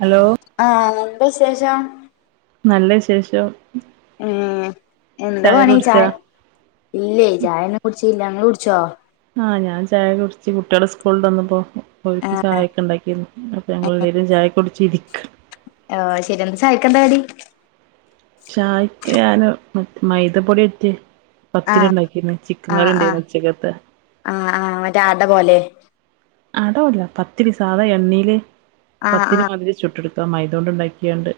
Hello ആഹ് എന്താ വിശേഷം? നല്ല വിശേഷം ഏഹ് എന്താ പണി ചായ ഇല്ലേ ചായ ഒന്നും കുടിച്ചീല്ല ഇങ്ങള് കുടിച്ചോ? ആഹ് ഞാൻ ചായ കുടിച്ച് കുട്ട്യേള് സ്കൂള് വിട്ട് വന്നപ്പോ ഓൽക്ക് ആഹ് ചായയൊക്കെ ഇണ്ടാക്കിയിരുന്നു അപ്പം ഞങ്ങളെല്ലാരും ചായക്കെ കുടിച്ചിരിക്കാ ആഹ് ശെരിയാണ് എന്താ ചായക്കെന്താ കടി ചായക്ക് ഞാന് മറ്റ് മൈദ പൊടി [unintelligible] പത്തിരി ആഹ് ഇണ്ടാക്കിരുന്ന് ചിക്കൻ ആഹ് കറി ആഹ് ഉണ്ടായിരുന്നു ഉച്ചക്കത്തെ ആഹ് ആഹ് മറ്റേ ആട പോലെ അടല്ല പത്തിരി സാധാ എണ്ണേല് ആഹ് പത്തിരി ആഹ് മതിരി ചുട്ടെടുക്ക് ഇപ്പൊ മൈത കൊണ്ട് ഇണ്ടാക്കിയോണ്ട്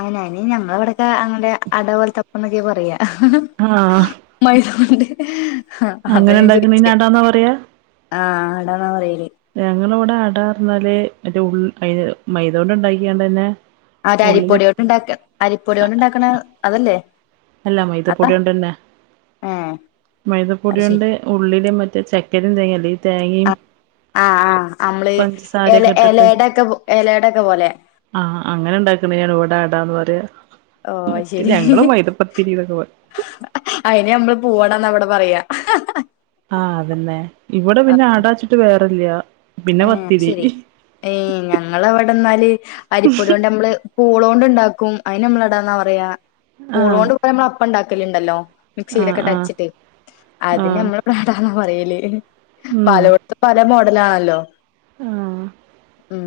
അങ്ങനെ അയിന് ഞങ്ങളെവിടൊക്കെ അങ്ങനെ അടപോലത്തപ്പം ന്നൊക്കെയാ പറയാ ആഹ് മൈദ കൊണ്ട് അങ്ങനെ ഇണ്ടാക്കണേന് അടാന്നാ പറയാ ആഹ് അടാന്ന പറയല് ഞങ്ങളിവിടെ അടാ പർഞ്ഞാല് മറ്റേ ഉള്ള് അയിന് മൈദ കൊണ്ട് ഇണ്ടാക്കിയാണ്ടെന്നെ ആഹ് ഒര് അരിപ്പൊടിയോണ്ട് ഇണ്ടാക്കാ അരിപ്പൊടിയോണ്ട് ഇണ്ടാക്കണ അതല്ലേ അല്ല അതാ മൈദപ്പൊടി കൊണ്ടെന്നെ ഏഹ് മൈദപ്പൊടി അത് ശരി കൊണ്ട് ഉള്ളില് മറ്റേ ചക്കരേം തേങ്ങയല്ല ഇത് ആഹ് ആഹ് ആഹ് അമ്മള് എല പഞ്ചസാരയൊക്കെ ഇട്ടിട്ട് എലയടെക്കെ എലയടെക്കെ പോലെ ആഹ് അങ്ങനെ ഇണ്ടാക്കണെയാണ് ഇവിടെ അടാന്ന് പറയാ ഓ മറ്റ് ശരി ഞങ്ങള് മൈദ ത്തിരിന്നൊക്കെ പറ അയിന് നമ്മള് പൂവടാന്നാ ഇവിടെ പറയാ ആ ആ ആഹ് അതന്നെ ഇവിടെ പിന്നെ ആടാച്ചിട്ട് വേറില്ല്യ പിന്നെ പത്തിരി ഏയ് ഞങ്ങളവടെന്നാല് അരിപ്പൊടി കൊണ്ട് നമ്മള് പൂളോണ്ട് ഇണ്ടാക്കും അയ്ന് നമ്മളടാന്നാ പറയാ പുളോ ആഹ് കൊണ്ട് ഇപ്പ ഞമ്മള് അപ്പ ഇണ്ടാക്കലിണ്ടല്ലോ ആഹ് ആഹ് [unintelligible] അതിന് ആഹ് നമ്മള് പാടാന്നാ പറയല് ഉം പാലോ പല മോഡല് ആണല്ലോ ആഹ് ഉം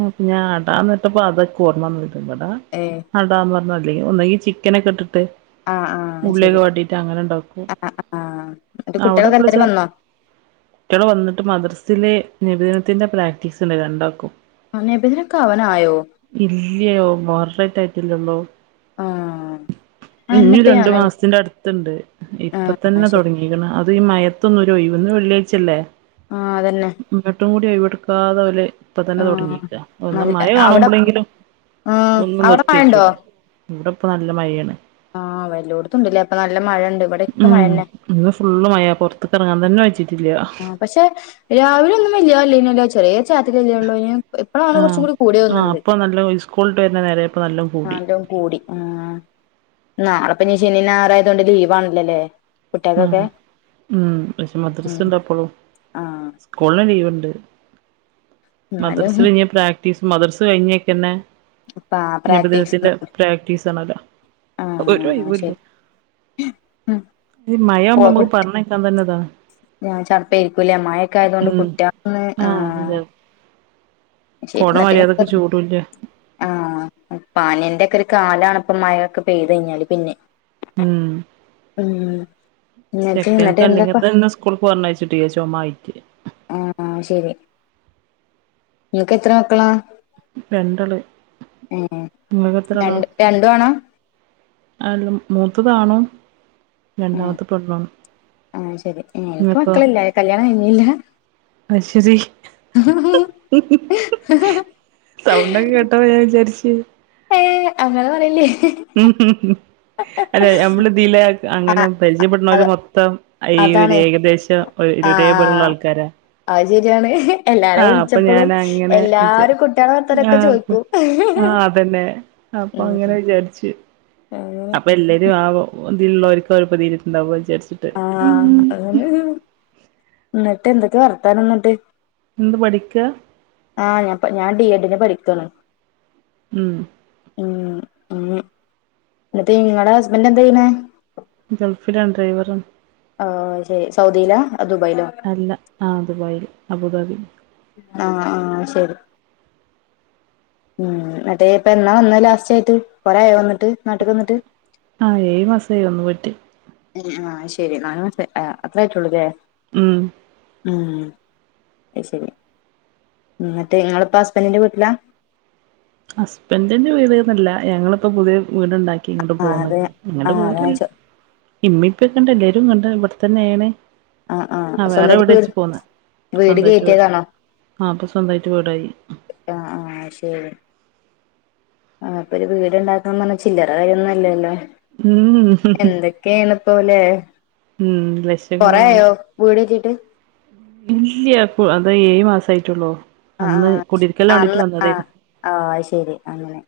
ആഹ് ഞാൻ അടാന്ന് കേട്ടപ്പോ അതൊക്കെ ഓർമ്മ വന്നിട്ടാ ഇവിടെ ഏ അടാന്ന് പറഞ്ഞ [unintelligible] ഒന്നകി ചിക്കനൊക്കെ ഇട്ടിട്ട് ആ ആ ഉള്ളിയൊക്ക ശരി വാട്ടീട്ട് അങ്ങനെ ഇണ്ടാക്കും ആ ആ എന്നിട്ട് അവിടെ കുട്ടികളൊക്കെ എല്ലാരും എപ്പിളിച്ചാ വന്നോ കുട്ടിയള് വന്നിട്ട് മദ്രസില് നെബിദിനത്തിന്റെ പ്രാക്ടീസ് ഇണ്ട് രണ്ടാക്കും ആ [unintelligible] കവനായോ ഇല്ല്യയൊ മോററേറ്റ് ആയിട്ടില്ലള്ളോ ആ ഇനിയും അന്നപ്പ രണ്ടു ഞാന മാസത്തിന്റെ അടുത്തുണ്ട് ആ ഇപ്പ ആ തന്നെ ശരി തൊടങ്ങി ങ്ങിക്കണ് അത് ഈ മയത്തൊന്നും ഒരു ഒയിവ് ഇന്ന് വെള്ളിയാഴ്ചല്ലേ ആഹ് അതന്നെ എന്നിട്ടും കൂടി ഒയിവ് എടുക്കാതെ അവല് ഇപ്പൊ തന്നെ തു ആഹ് [unintelligible] ക ഒന്ന് നല്ല മയ അവിടെ കാണുമ്പളെങ്കിലും ഉം ഒന്ന് അവിടെ നിർത്തി മഴണ്ടോ വച്ചുടെ ഇവിടെ ഇപ്പ നല്ല മഴയാണ് ആഹ് വെല്ലോടുത്തുണ്ടല്ലേ അപ്പ നല്ല മഴ ഇണ്ട് ഇവിടെയൊക്കെ ഉം മഴന്നെ ഇന്ന് ഫുള്ള് മയാ പൊറത്തിട്ട് എറങ്ങാൻ തന്നെ പറ്റിട്ടില്ല്യ ആഹ് പക്ഷെ രാവിലെ ഒന്നും വെല്ല്യ മയന്നല്ല ചെറിയെ ചാറ്റല്ലല്ലെ ഒള്ളു അയ്ന് എപ്പഴാണ് കൊറച്ചും ആഹ് കൂടി ആഹ് കൂടിതോന്നുണ്ട് അപ്പൊ നല്ല സ്കൂളിട്ട് വരുന്ന നേരം ഇപ്പ നല്ല ആ കൂടി [unintelligible] കൂടി ആഹ് നാളപ്പിനി ശെനി നായർ ആയത് കൊണ്ട് ലീവാണല്ലോ അല്ലെ ഉം ഉം ഓല്ക്ക് മദർസ് ഉം ഇണ്ടപ്പളും ആഹ് സ്കൂളിന് ലീവിണ്ട് എന്നാലും മദ്രസില് ഇനി പ്ര [unintelligible] മദർസ് കൈഞ്ഞെക്കെന്നെ പാ പ്രാക്ടീസ് നെബിദിനത്തിന്റെ പ്രാക്ടീസ് അണല്ലോ ഒരു ആഹ് ഒയിവും ഇല്ല ശരി ഉം ഈ മഴ ആവുമ്പോ മ്മക്ക് പറഞ്ഞക്കാ തന്നിതാ ഞാൻ ചടപ്പെ ഇരിക്കൂല്ലേ മയൊക്കെ ആയതുകൊണ്ട് കുട്ടി അക്കിന്ന് ആഹ് ശെരി കൊട എന്നിട്ട് ഇങ്ങനെ മര്യാദക്ക് പറ ചൂടൂല്ല ആഹ് പാനീന്റെ ഒക്കെ ഒരു കാലാണ് ഇപ്പം മയ ഒക്കെ പെയ്ത് കൈഞ്ഞാല് പിന്നെ ഉം ഏഹ് ചെക്കന്ക്ക് അല്ലെങ്കി തന്നെ സ്കൂൾക്ക് പറഞ്ഞയച്ചിട്ടില്ല ചൊമ ആയിട്ട് ആഹ് ആഹ് ശെരി ഇങ്ങക്ക് എത്ര മക്കളാ രണ്ടാള് ഏഹ് നിങ്ങൾക്ക് എത്ര രണ്ട് രണ്ടു ആണ ആല്ലം മൂത്തതാണോ ഉം ആഹ് ശെരി എനിക്ക് നിങ്ങക്കോ മക്കളില്ല കല്യാണം കഴിഞ്ഞില്ല അശ്യതി സൗണ്ടൊക്കെ കേട്ടപ്പ ഞാൻ വിചാരിച്ചു ഏഹ് അങ്ങനെ പറയില്ലേ ഉം ഉം ഉം അതെ നമ്മള് ഇതില് അങ്ങനെ ആഹ് അത് പരിചയപ്പെട്ണോര് മൊത്തം ഈ ഒരു അതാണ് ഏകദേശം ഒ ആഹ് ഒരുതെ പോലുള്ള ആഹ് ആൾക്കാരാ അത് ശരിയാണ് എല്ലാരെ ആഹ് അപ്പൊ വിളിച്ചപ്പളും ഞാൻ അങ്ങനെ വിചാ എല്ലാരും കുട്ടികളെ വർത്താനൊക്കെ ആഹ് ചോദിക്കും ആഹ് അതന്നെ അപ്പൊ ഉം അങ്ങനെ വിചാരിച്ചു [unintelligible] അപ്പൊ എല്ലാരും ആഹ് ഒ ഇതില്ലിളോർക്കും അവര് [unintelligible] വിചാരിച്ച് ആഹ് അതാണ് ന്നിട്ട് എന്തൊക്കെ വർത്താനന്നിട്ട് എന്താ പഠിക്ക ആഹ് ഞാൻ ബിഎഡിന് പഠിക്കാണ് ഉം ഉം ഉം എന്നിട്ട് നിങ്ങടെ ഹസ്ബൻ്റ് എന്താ ചെയ്യണേ ഗൾഫിലാ ഡ്രൈവറാ ആഹ് ശരി സൗദിയിലാ ദുബായിലോ അല്ല ആഹ് ദുബായില് അബുദാബി ആഹ് ആഹ് ശരി ഉം മറ്റേ ഇപ്പ എന്നാ വന്ന ലാസ്റ്റ് ആയിട്ട് കൊറെ ആയോ വന്നിട്ട് നാട്ടക്ക് വന്നിട്ട് ആഹ് ഏഴ് മാസം ആയി വന്ന് പോയിട്ട് ആഹ് ശെരി നാല് മാസ അത്രായിട്ടുള്ളൂല്ലേ ഉം ഉ ആഹ് ശരി എന്നിട്ട് നിങ്ങളിപ്പം ഹസ്ബൻഡിന്റെ വീട്ടിലാ ഹസ്ബൻഡിന്റെ വീട്ന്നല്ല ഞങ്ങളിപ്പോ പുതിയ വീടുണ്ടാക്കി ഇങ്ങോട്ട് ആഹ് പോന്ന് അതെ ഇങ്ങോട്ട് ആഹ് അതാ ഞാൻ പോരല്ല ചോ ഇമ്മ ഇപ്പൊക്കണ്ട് എല്ലാരും ഇണ്ട് ഇവിടെത്തന്നെയാണ് ആഹ് വേറെ വീട് വെച്ച് പോന്നേ ഇപ്പ വീട് സ്വന്തമായിട്ട് കയറ്റിയതാണോ ആഹ് ഇപ്പൊ സ്വന്തമായിട്ട് വീടായി ആഹ് ആഹ് ശരി ആഹ് അപ്പൊ ഒരു വീട്ണ്ടാക്കണം പറഞ്ഞ ചില്ലറ കാര്യൊന്നും അല്ലല്ലോ ഉം കേനത്തോല്ലേ ഉം ലക്ഷങ്ങള് കൊറേ വാണം ആയോ വീട് കിട്ടിട്ട് ഇല്ല്യ അപ്പോ അതേ ഏഴ് മാസ ആയിട്ടുള്ളൂ ആഹ് ആഹ് അന്ന് ആഹ് ആഹ് ശരി അങ്ങനെ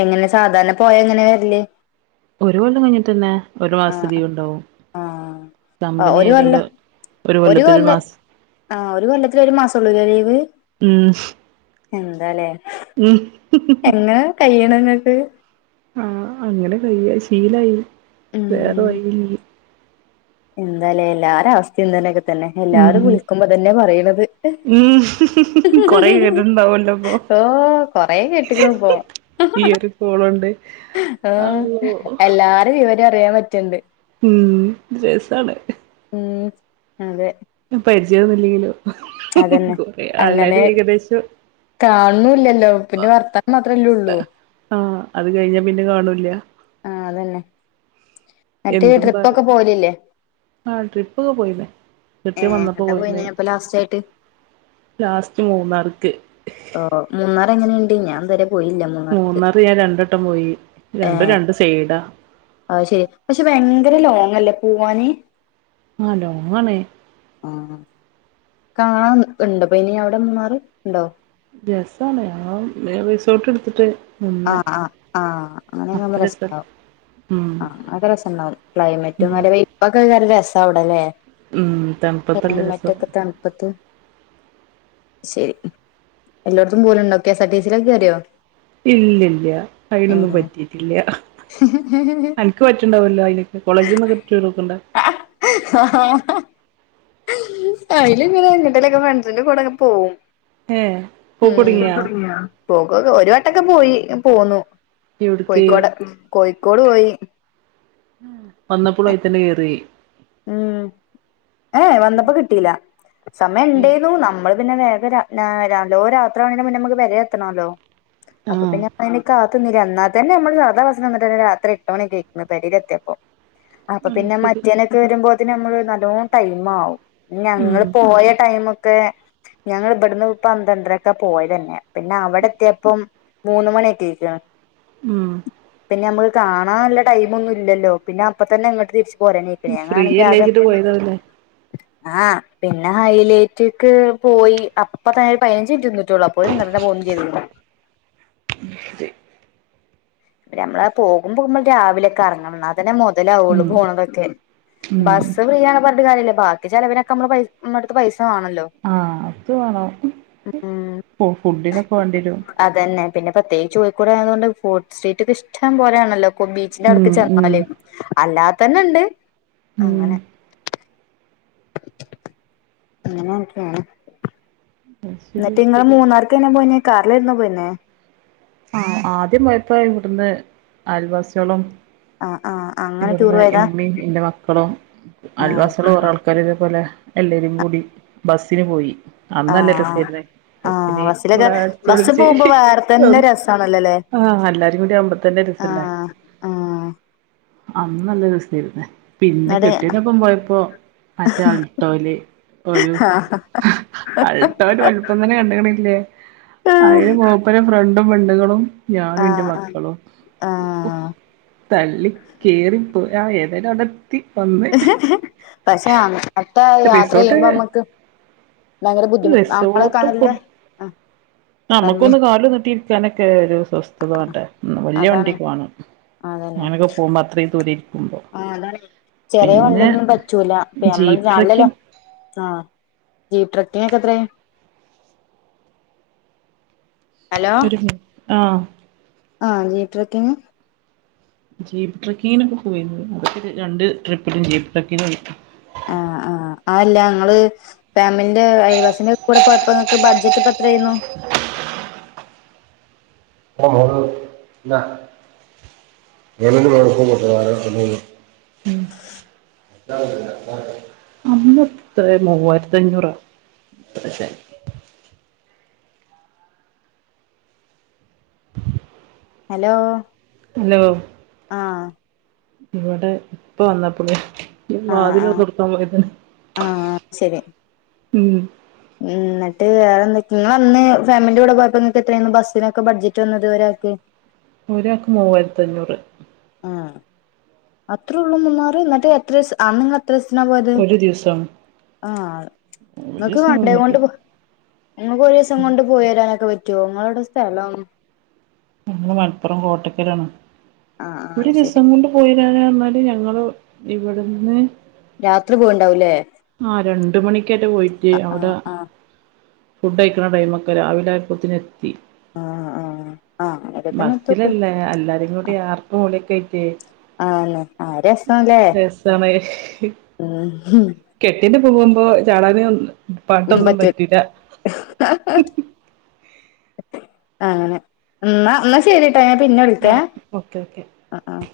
എങ്ങനെ സാധാരണ പോയ എങ്ങനെ വരല് ഒരു കൊല്ലം കഴിഞ്ഞിട്ടന്നെ ഒരു ആ മാസത്തെ ലീവ് ഉണ്ടാവും ആ ആ കമ്പനി ഒരു ആയതുകൊണ്ട് ഒരു കൊല്ലത്തിലൊരു മാസം ആഹ് ഒരു കൊല്ലത്തില് ഒരു മാസം ഉള്ളൂല്ലേ ലീവ് ഉം എന്താലേ ഉം എങ്ങനെ കഴിയുണ് ഇങ്ങക്ക് ആഹ് അങ്ങനെ കഴിയാ ശീലായി വേറെ ഉം വഴിയി എന്താലേ എല്ലാരേ അവസ്ഥ [unintelligible] തന്നെ ഉം എല്ലാരും വിളിക്കുമ്പോ ഇതന്നെയാ പറയണത് ഉം കൊറെ കേട്ടിട്ടുണ്ടാവല്ലോ അപ്പൊ ഓ കൊറെ കേട്ടിക്കണ് ഇപ്പോ ഈ ഒരു മോളുണ്ട് ആഹ് എല്ലാരും വിവരം അറിയാൻ പറ്റണ്ട് ഉം രസാണ് ഉം അതെ പരിചയ ഒന്നുമില്ലെങ്കിലോ അതന്നെ കുറെ അല്ലാരും ഏകദേശം കാണുണില്ലല്ലോ പിന്നെ വർത്താനം മാത്രമല്ലേ ഉള്ളൂ ആഹ് അത് കഴിഞ്ഞാ പിന്നെ കാണൂല്ല ആ അതന്നെ ന്നട്ട് എന്തും ട്രിപ്പ് പറ ഒക്കെ പോവലില്ലേ ആഹ് ട്രിപ്പൊക്കെ പോയിന്ന് കെട്ടിയോൻ ഏഹ് വന്നപ്പോ എങ്ങട്ടാ പോയിന്നേ പോയിനെ ഇപ്പൊ ലാസ്റ്റ് ആയിട്ട് ലാസ്റ്റ് മൂന്നാർക്ക് ഓ മൂന്നാർ എങ്ങനെയുണ്ട് ഞാൻ ഇതുവരെ പോയില്ല മൂന്നാർക്ക് മൂന്നാറ് ഞാൻ രണ്ടു വട്ടം പോയി രണ്ടും രണ്ട് സൈഡാ അ ഹ്‌ ശരി പക്ഷെ ഭയങ്കര ലോങ് അല്ലേ പോവാന് ആ ലോങ്ങാണ് ആ കാണാ ഉണ്ടപ്പ ഇനി അവിടെ മൂ ന്നാറ് ഉണ്ടോ രസാ ണ് ഞങ്ങൾ റിസോട്ട് എടുത്തിട്ട് നിന്ന്. ആഹ് ആ ആ അങ്ങനെ അപ്പ നല്ല രസാ രസണ്ടാവും ഉം ആഹ അതെ ക്കെ രസംുണ്ടാാവും ഉം ക്ലൈമറ്റുംങ്ങ ഇപ്പൊക്കെ രസ അവിടല്ലേ ഉം ക്ല യി തണുപ്പത്തല്ല രസം. മറ്റൊക്കെ തണുപ്പത്ത് ശരി എല്ലായിടത്തും പോലുംണ്ടോ കെ എസ് ആർ ടി സിയിൽ ഒക്കെ കേറി യോ ഇല്ലല്ല അയിനൊന്നും പറ്റിട്ടില്ല അ നക്ക് പറ്റണ്ടാവല്ലോ അതിനൊക്കെ കോളേജിൽന്ന്കറക്റ്റ് ണ്ടല്ലോ ആ ആ അയി ല് ങ്ങനെ എങ്ങോ ട്ടേലൊക്കെ ഫ്രണ്ടസിന്റെ കൂടെക്കെ പോവും ഏഹ് ഉം പോക്കൊടുങ്ങിയാ പോക ഒരു വട്ടൊക്കെ പോയി പോന്നു എവിട്ക്ക് കോഴിക്കോട് കോഴിക്കോട് പോയി വന്നപ്പോളും അയിത്തന്നെ കേറി ഉം ഏ വന്നപ്പോ കിട്ടിയില്ല സമയം ഏഹ് ഉണ്ടരുന്നു നമ്മൾ പിന്നെ വേഗ വരാ നല്ലോ രാത്രി ആണെന്റെ മുന്നേ നമുക്ക് പെ രെ എത്തണല്ലോ അപ്പൊ ആഹ് പിന്നെ അയ് ന് കാ ത്ത്ന്നില എന്നാ തന്നെ നമ്മൾ സദാ ബസ്സ് വന്നിട്ടെ രാത്രി എട്ട മണിൊക്കെയ് ക്ക്‌ ണ് പെ രിയിലത്തിയപ്പോൊ അപ്പൊ അത് പിന്നെ ശരി മറ്റേ വരുമ്പോന് നമ്മള് നല്ലോണം ടൈം ആകവും ഉം ഞങ്ങള് പോയ ടൈമ ഒക്കെ ഞങ്ങ ൾ ഇബ ടുന്ന് പ ന്ത്രണ്ട രക്ക പോയ തന്നെ പിന്നെ അവിട എത്തിയപ്പം മൂന്ന മണിയൊക്കെ ക്കാണ് ഉം പിന്നെ നമ്മക്ക് കാണാനുള്ള ടൈം ഒന്നും ഇല്ല ല്ലോ പിന്നെ അപ്പ തന്നെ അങ്ങട്ട തിരിച്ച് പോരണ്യ് പിന്നെ ഞ ഫ്രീ ങ്ങാണെങ്കി ൽ ആക അല്ലേച്ചിട്ട് പോയതാവുല്ലേ. ആഹ പിന്നെ ഹൈലേറ്റക്ക് പോയി അപ്പ തന്ന പതിനഞ്ച്റ്റ് നിന്നിട്ടുള്ളു അ പോത്തി ന് ഇങ്ങോട്ടെന്നെ പോന്നും ചെയ്ത് ണ് നമ്മെ പോകുമ്പോ നമ്മൾ രാവിലൊക്കെ ഇറങ്ങണം അങ്ങനെ മുതലാവു ള്ളു ഉം പോണതൊക്കെ ഉം ബസ്സ് ഫ്രീ ആണ് പറഞ്ഞ ട്ട് കാര്യല്ലേ ബാക്ക ചിലവനൊക്കെ നമ്മള് നമ്മ അടുത്ത് പൈസ വാ ണല്ലോ ആഹ അത് വേണംോ ഫുഡിനൊക്കെ വേണ്ടിരും അതന്നെ പിന്നെ പ്രത്യേകിച്ച്കോഴിക്കോട് ആായതുകൊണ്ട് ഫുഡ് സ്ട്രീറ്റ് ഒക്ക ഇഷ്ടം പോലെയാണല്ലോ ബീച്ചിന്റെ അടത്ത് ഉം ഉം ചെന്നാലേ അല്ലാത് തന്നെ ഉണ്ട് ഉം അങ്ങനെ അ ങ്ങനെ ഒക്കെ ആണ് അത് ശരി എന്നിട്ട് ഇങ്ങള് മൂന്നാർക്ക്നാ പോയിനേ കാറിലാ യി രുന്നോ പോയിന്നേ ആ ആദ്യം പോയപ്പ ഇവിടുന്ന് അയൽവാസയോളം ആ ആ അങ്ങനെ ടൂർ ഇവിടുന്ന് ഇ പോയതാ മ്മീം എന്റെ മക്കളും ആ അയ ൽിവാസികൾ കുറെ ആൾ ആക്കാരതേ പോലെ എല്ലരും കൂടി ബസ്സിന് പോയി അന്ന് നല്ല ആഹ രസായിരുന്നു ആ ആഹ ബസ്സിന് ബസ്സിലൊക്കെ നമ്മള് അടിച്ച് ബസ്സിൽ പോകുമ്പോ വേറെ തന്നെ രസമാണല്ലോ അല്ലെ ആഹ എല്ലാരും കൂടി അമ്പത്തന്റെ ര സല്ലേ ആ അന്ന് നല്ല ര സായിരു ന്നേ പിന്നെ കെ എന്നിട്ട് ട്ടിയോ ന്റ പ്പം പോയപ്പോ മറ്റേ അ ൾട്ടോൽ ഒരു ആ [unintelligible] ഇ ഒരു വലുപ്പം തന്നെ കണ്ടണല്ലേ അതില് മുൂപ്പര ഫ്രണ്ടും പെണ്ണുുകളും ഞാനും ആ എന്റെ മക്കളും ആ ആ തള്ളി കയറിപ്പോയി ആ ഏതായാലും അവിടെ ത്തി വന്ന് പക്ഷെ അത്ത യാത്ര റിസോർട്ട് ചെയ്യുമ്പോ നമ്മക്ക് ഭയങ്കര ബുദ്ധിമു ആ നമ്മള റിസോർട്ട് കാണല്ലേ ഫുഡ് ആ പറഞ്ഞ നമുക്കൊന്ന് കാാല നിട്ടിയിരിക്കാനൊക്കെ ഒരു സ്വസ്ഥത വണ്ടേ വല്ിയ അതാണ് വണ്ടിക്ക്വാ ണം അ അതന്നെ ങ്ങ നൊക്കെ പോകുമ്പോ അത്രയും ദൂരം ഇരിക്കുമ്പോ ആ അതാണ് ചെറിയ വണ്ടി പിന്നെ യൊന്നും പറ്റൂല്ല അപ്പ നമ്മള് ജീപ്പ് നല്ലല്ലോ ട്രക്കിങ് ആഹ് ജീപ്പ് ട്രക്കിംഗിന് എത്രേ ഒരു മിൻ ആഹ് [unintelligible] ആഹ് ജീപ്പ് ട്രക്കിംഗ് ജീപ്പ് ട്രക്കിങ്ങിനൊക്കെ പോയിരുന്നു അതൊക്ക രണ്ട് ട്രിപ്പിലും ജീപ്പ് ട്രക്കിന് പോയി ആഹ് ആഹ് അയല്ല ഇങ്ങള് ഫാമിന്റെ അയൽവാസിന്റെ കൂടെ പോയപ്പോ നിങ്ങക്ക് ബഡ്ജറ്റ് അപ്പം എത്ര ആയിന്നു ഇന്നാ [unintelligible] മം [unintelligible] അന്ന് എത്രെ മൂവായിരത്തി അഞ്ഞൂറ- [unintelligible] ഹലോ ഹലോ ആഹ് ഇവിടെ ഇപ്പം വന്നപ്പള് ഞാൻ ആ ആ വാതില് തുറന്ന് കൊടുക്കാൻ പോയതാ ആ മം മം എന്നിട്ട് വേറെ എന്തൊക്കെയാ ഇങ്ങള് അന്ന് ഫാമിലിൻ്റെ കൂടെ പോയപ്പോ നിങ്ങക്ക് എത്രയരുന്നു ബസ്സിനൊക്കെ ബഡ്ജറ്റ് വന്നത് ഒരാക്ക് ഒരാക്ക് മൂവായിരത്തിഅഞ്ഞൂറ് ആഹ് അത്രേ ഉള്ളൂ മൂന്നാറ് എന്നിട്ട് എത്ര ദിവസം അന്ന് [unintelligible] എത്ര ദിവസം തിന് പോയത് ഒരു ദിവസാണ് ആഹ് ഒരു നിങ്ങക്ക് ദിവസം വണ്ടിയും നിന്നിട്ട് കൊണ്ട് പോ ഇങ്ങക്ക് ഒരു ദിവസം കൊണ്ട് പോയി വരാനൊക്കെ പറ്റുവോ ഇങ്ങള് എവിടാ സ്ഥലം ഞങ്ങള് മലപ്പുറം കോട്ടക്കൽ ആഹ് ഒരു ആഹ് ശരി ദിവസം കൊണ്ട് പോയിവരാം എന്നാലും ഞങ്ങള് ഇവിടുന്ന് രാത്രി പോയിണ്ടാവൂല്ലേ ആഹ് രണ്ടുമണിക്കാട്ട് പോയിട്ട് അവിടെ ആഹ് ആഹ് ഫുഡ് കഴിക്കണ ടൈമൊക്കെ രാവിലെ ആയപ്പോത്തേന്ന് എത്തി ആഹ് ആഹ് ആഹ് അവി ബസ്സിലല്ലേ എല്ലാരും കൂടി ആർപ്പ് വിളിയൊക്കെ ആയിട്ടെ ആണല്ലേ ആഹ് രസാല്ലേ രസാണ് കെട്ടിയിന്റെ ഒപ്പം പോകുമ്പോ ചാടാന് പാട്ടൊന്നും പറ്റും പറ്റൂല [unintelligible] ആഹ് അങ്ങനെ എന്നാ എന്നാ ശരി ട്ട ഞാൻ പിന്നെ വിളിക്ക ആഹ് ഏഹ് ഓക്കെ ഓക്കെ ആഹ് ആഹ്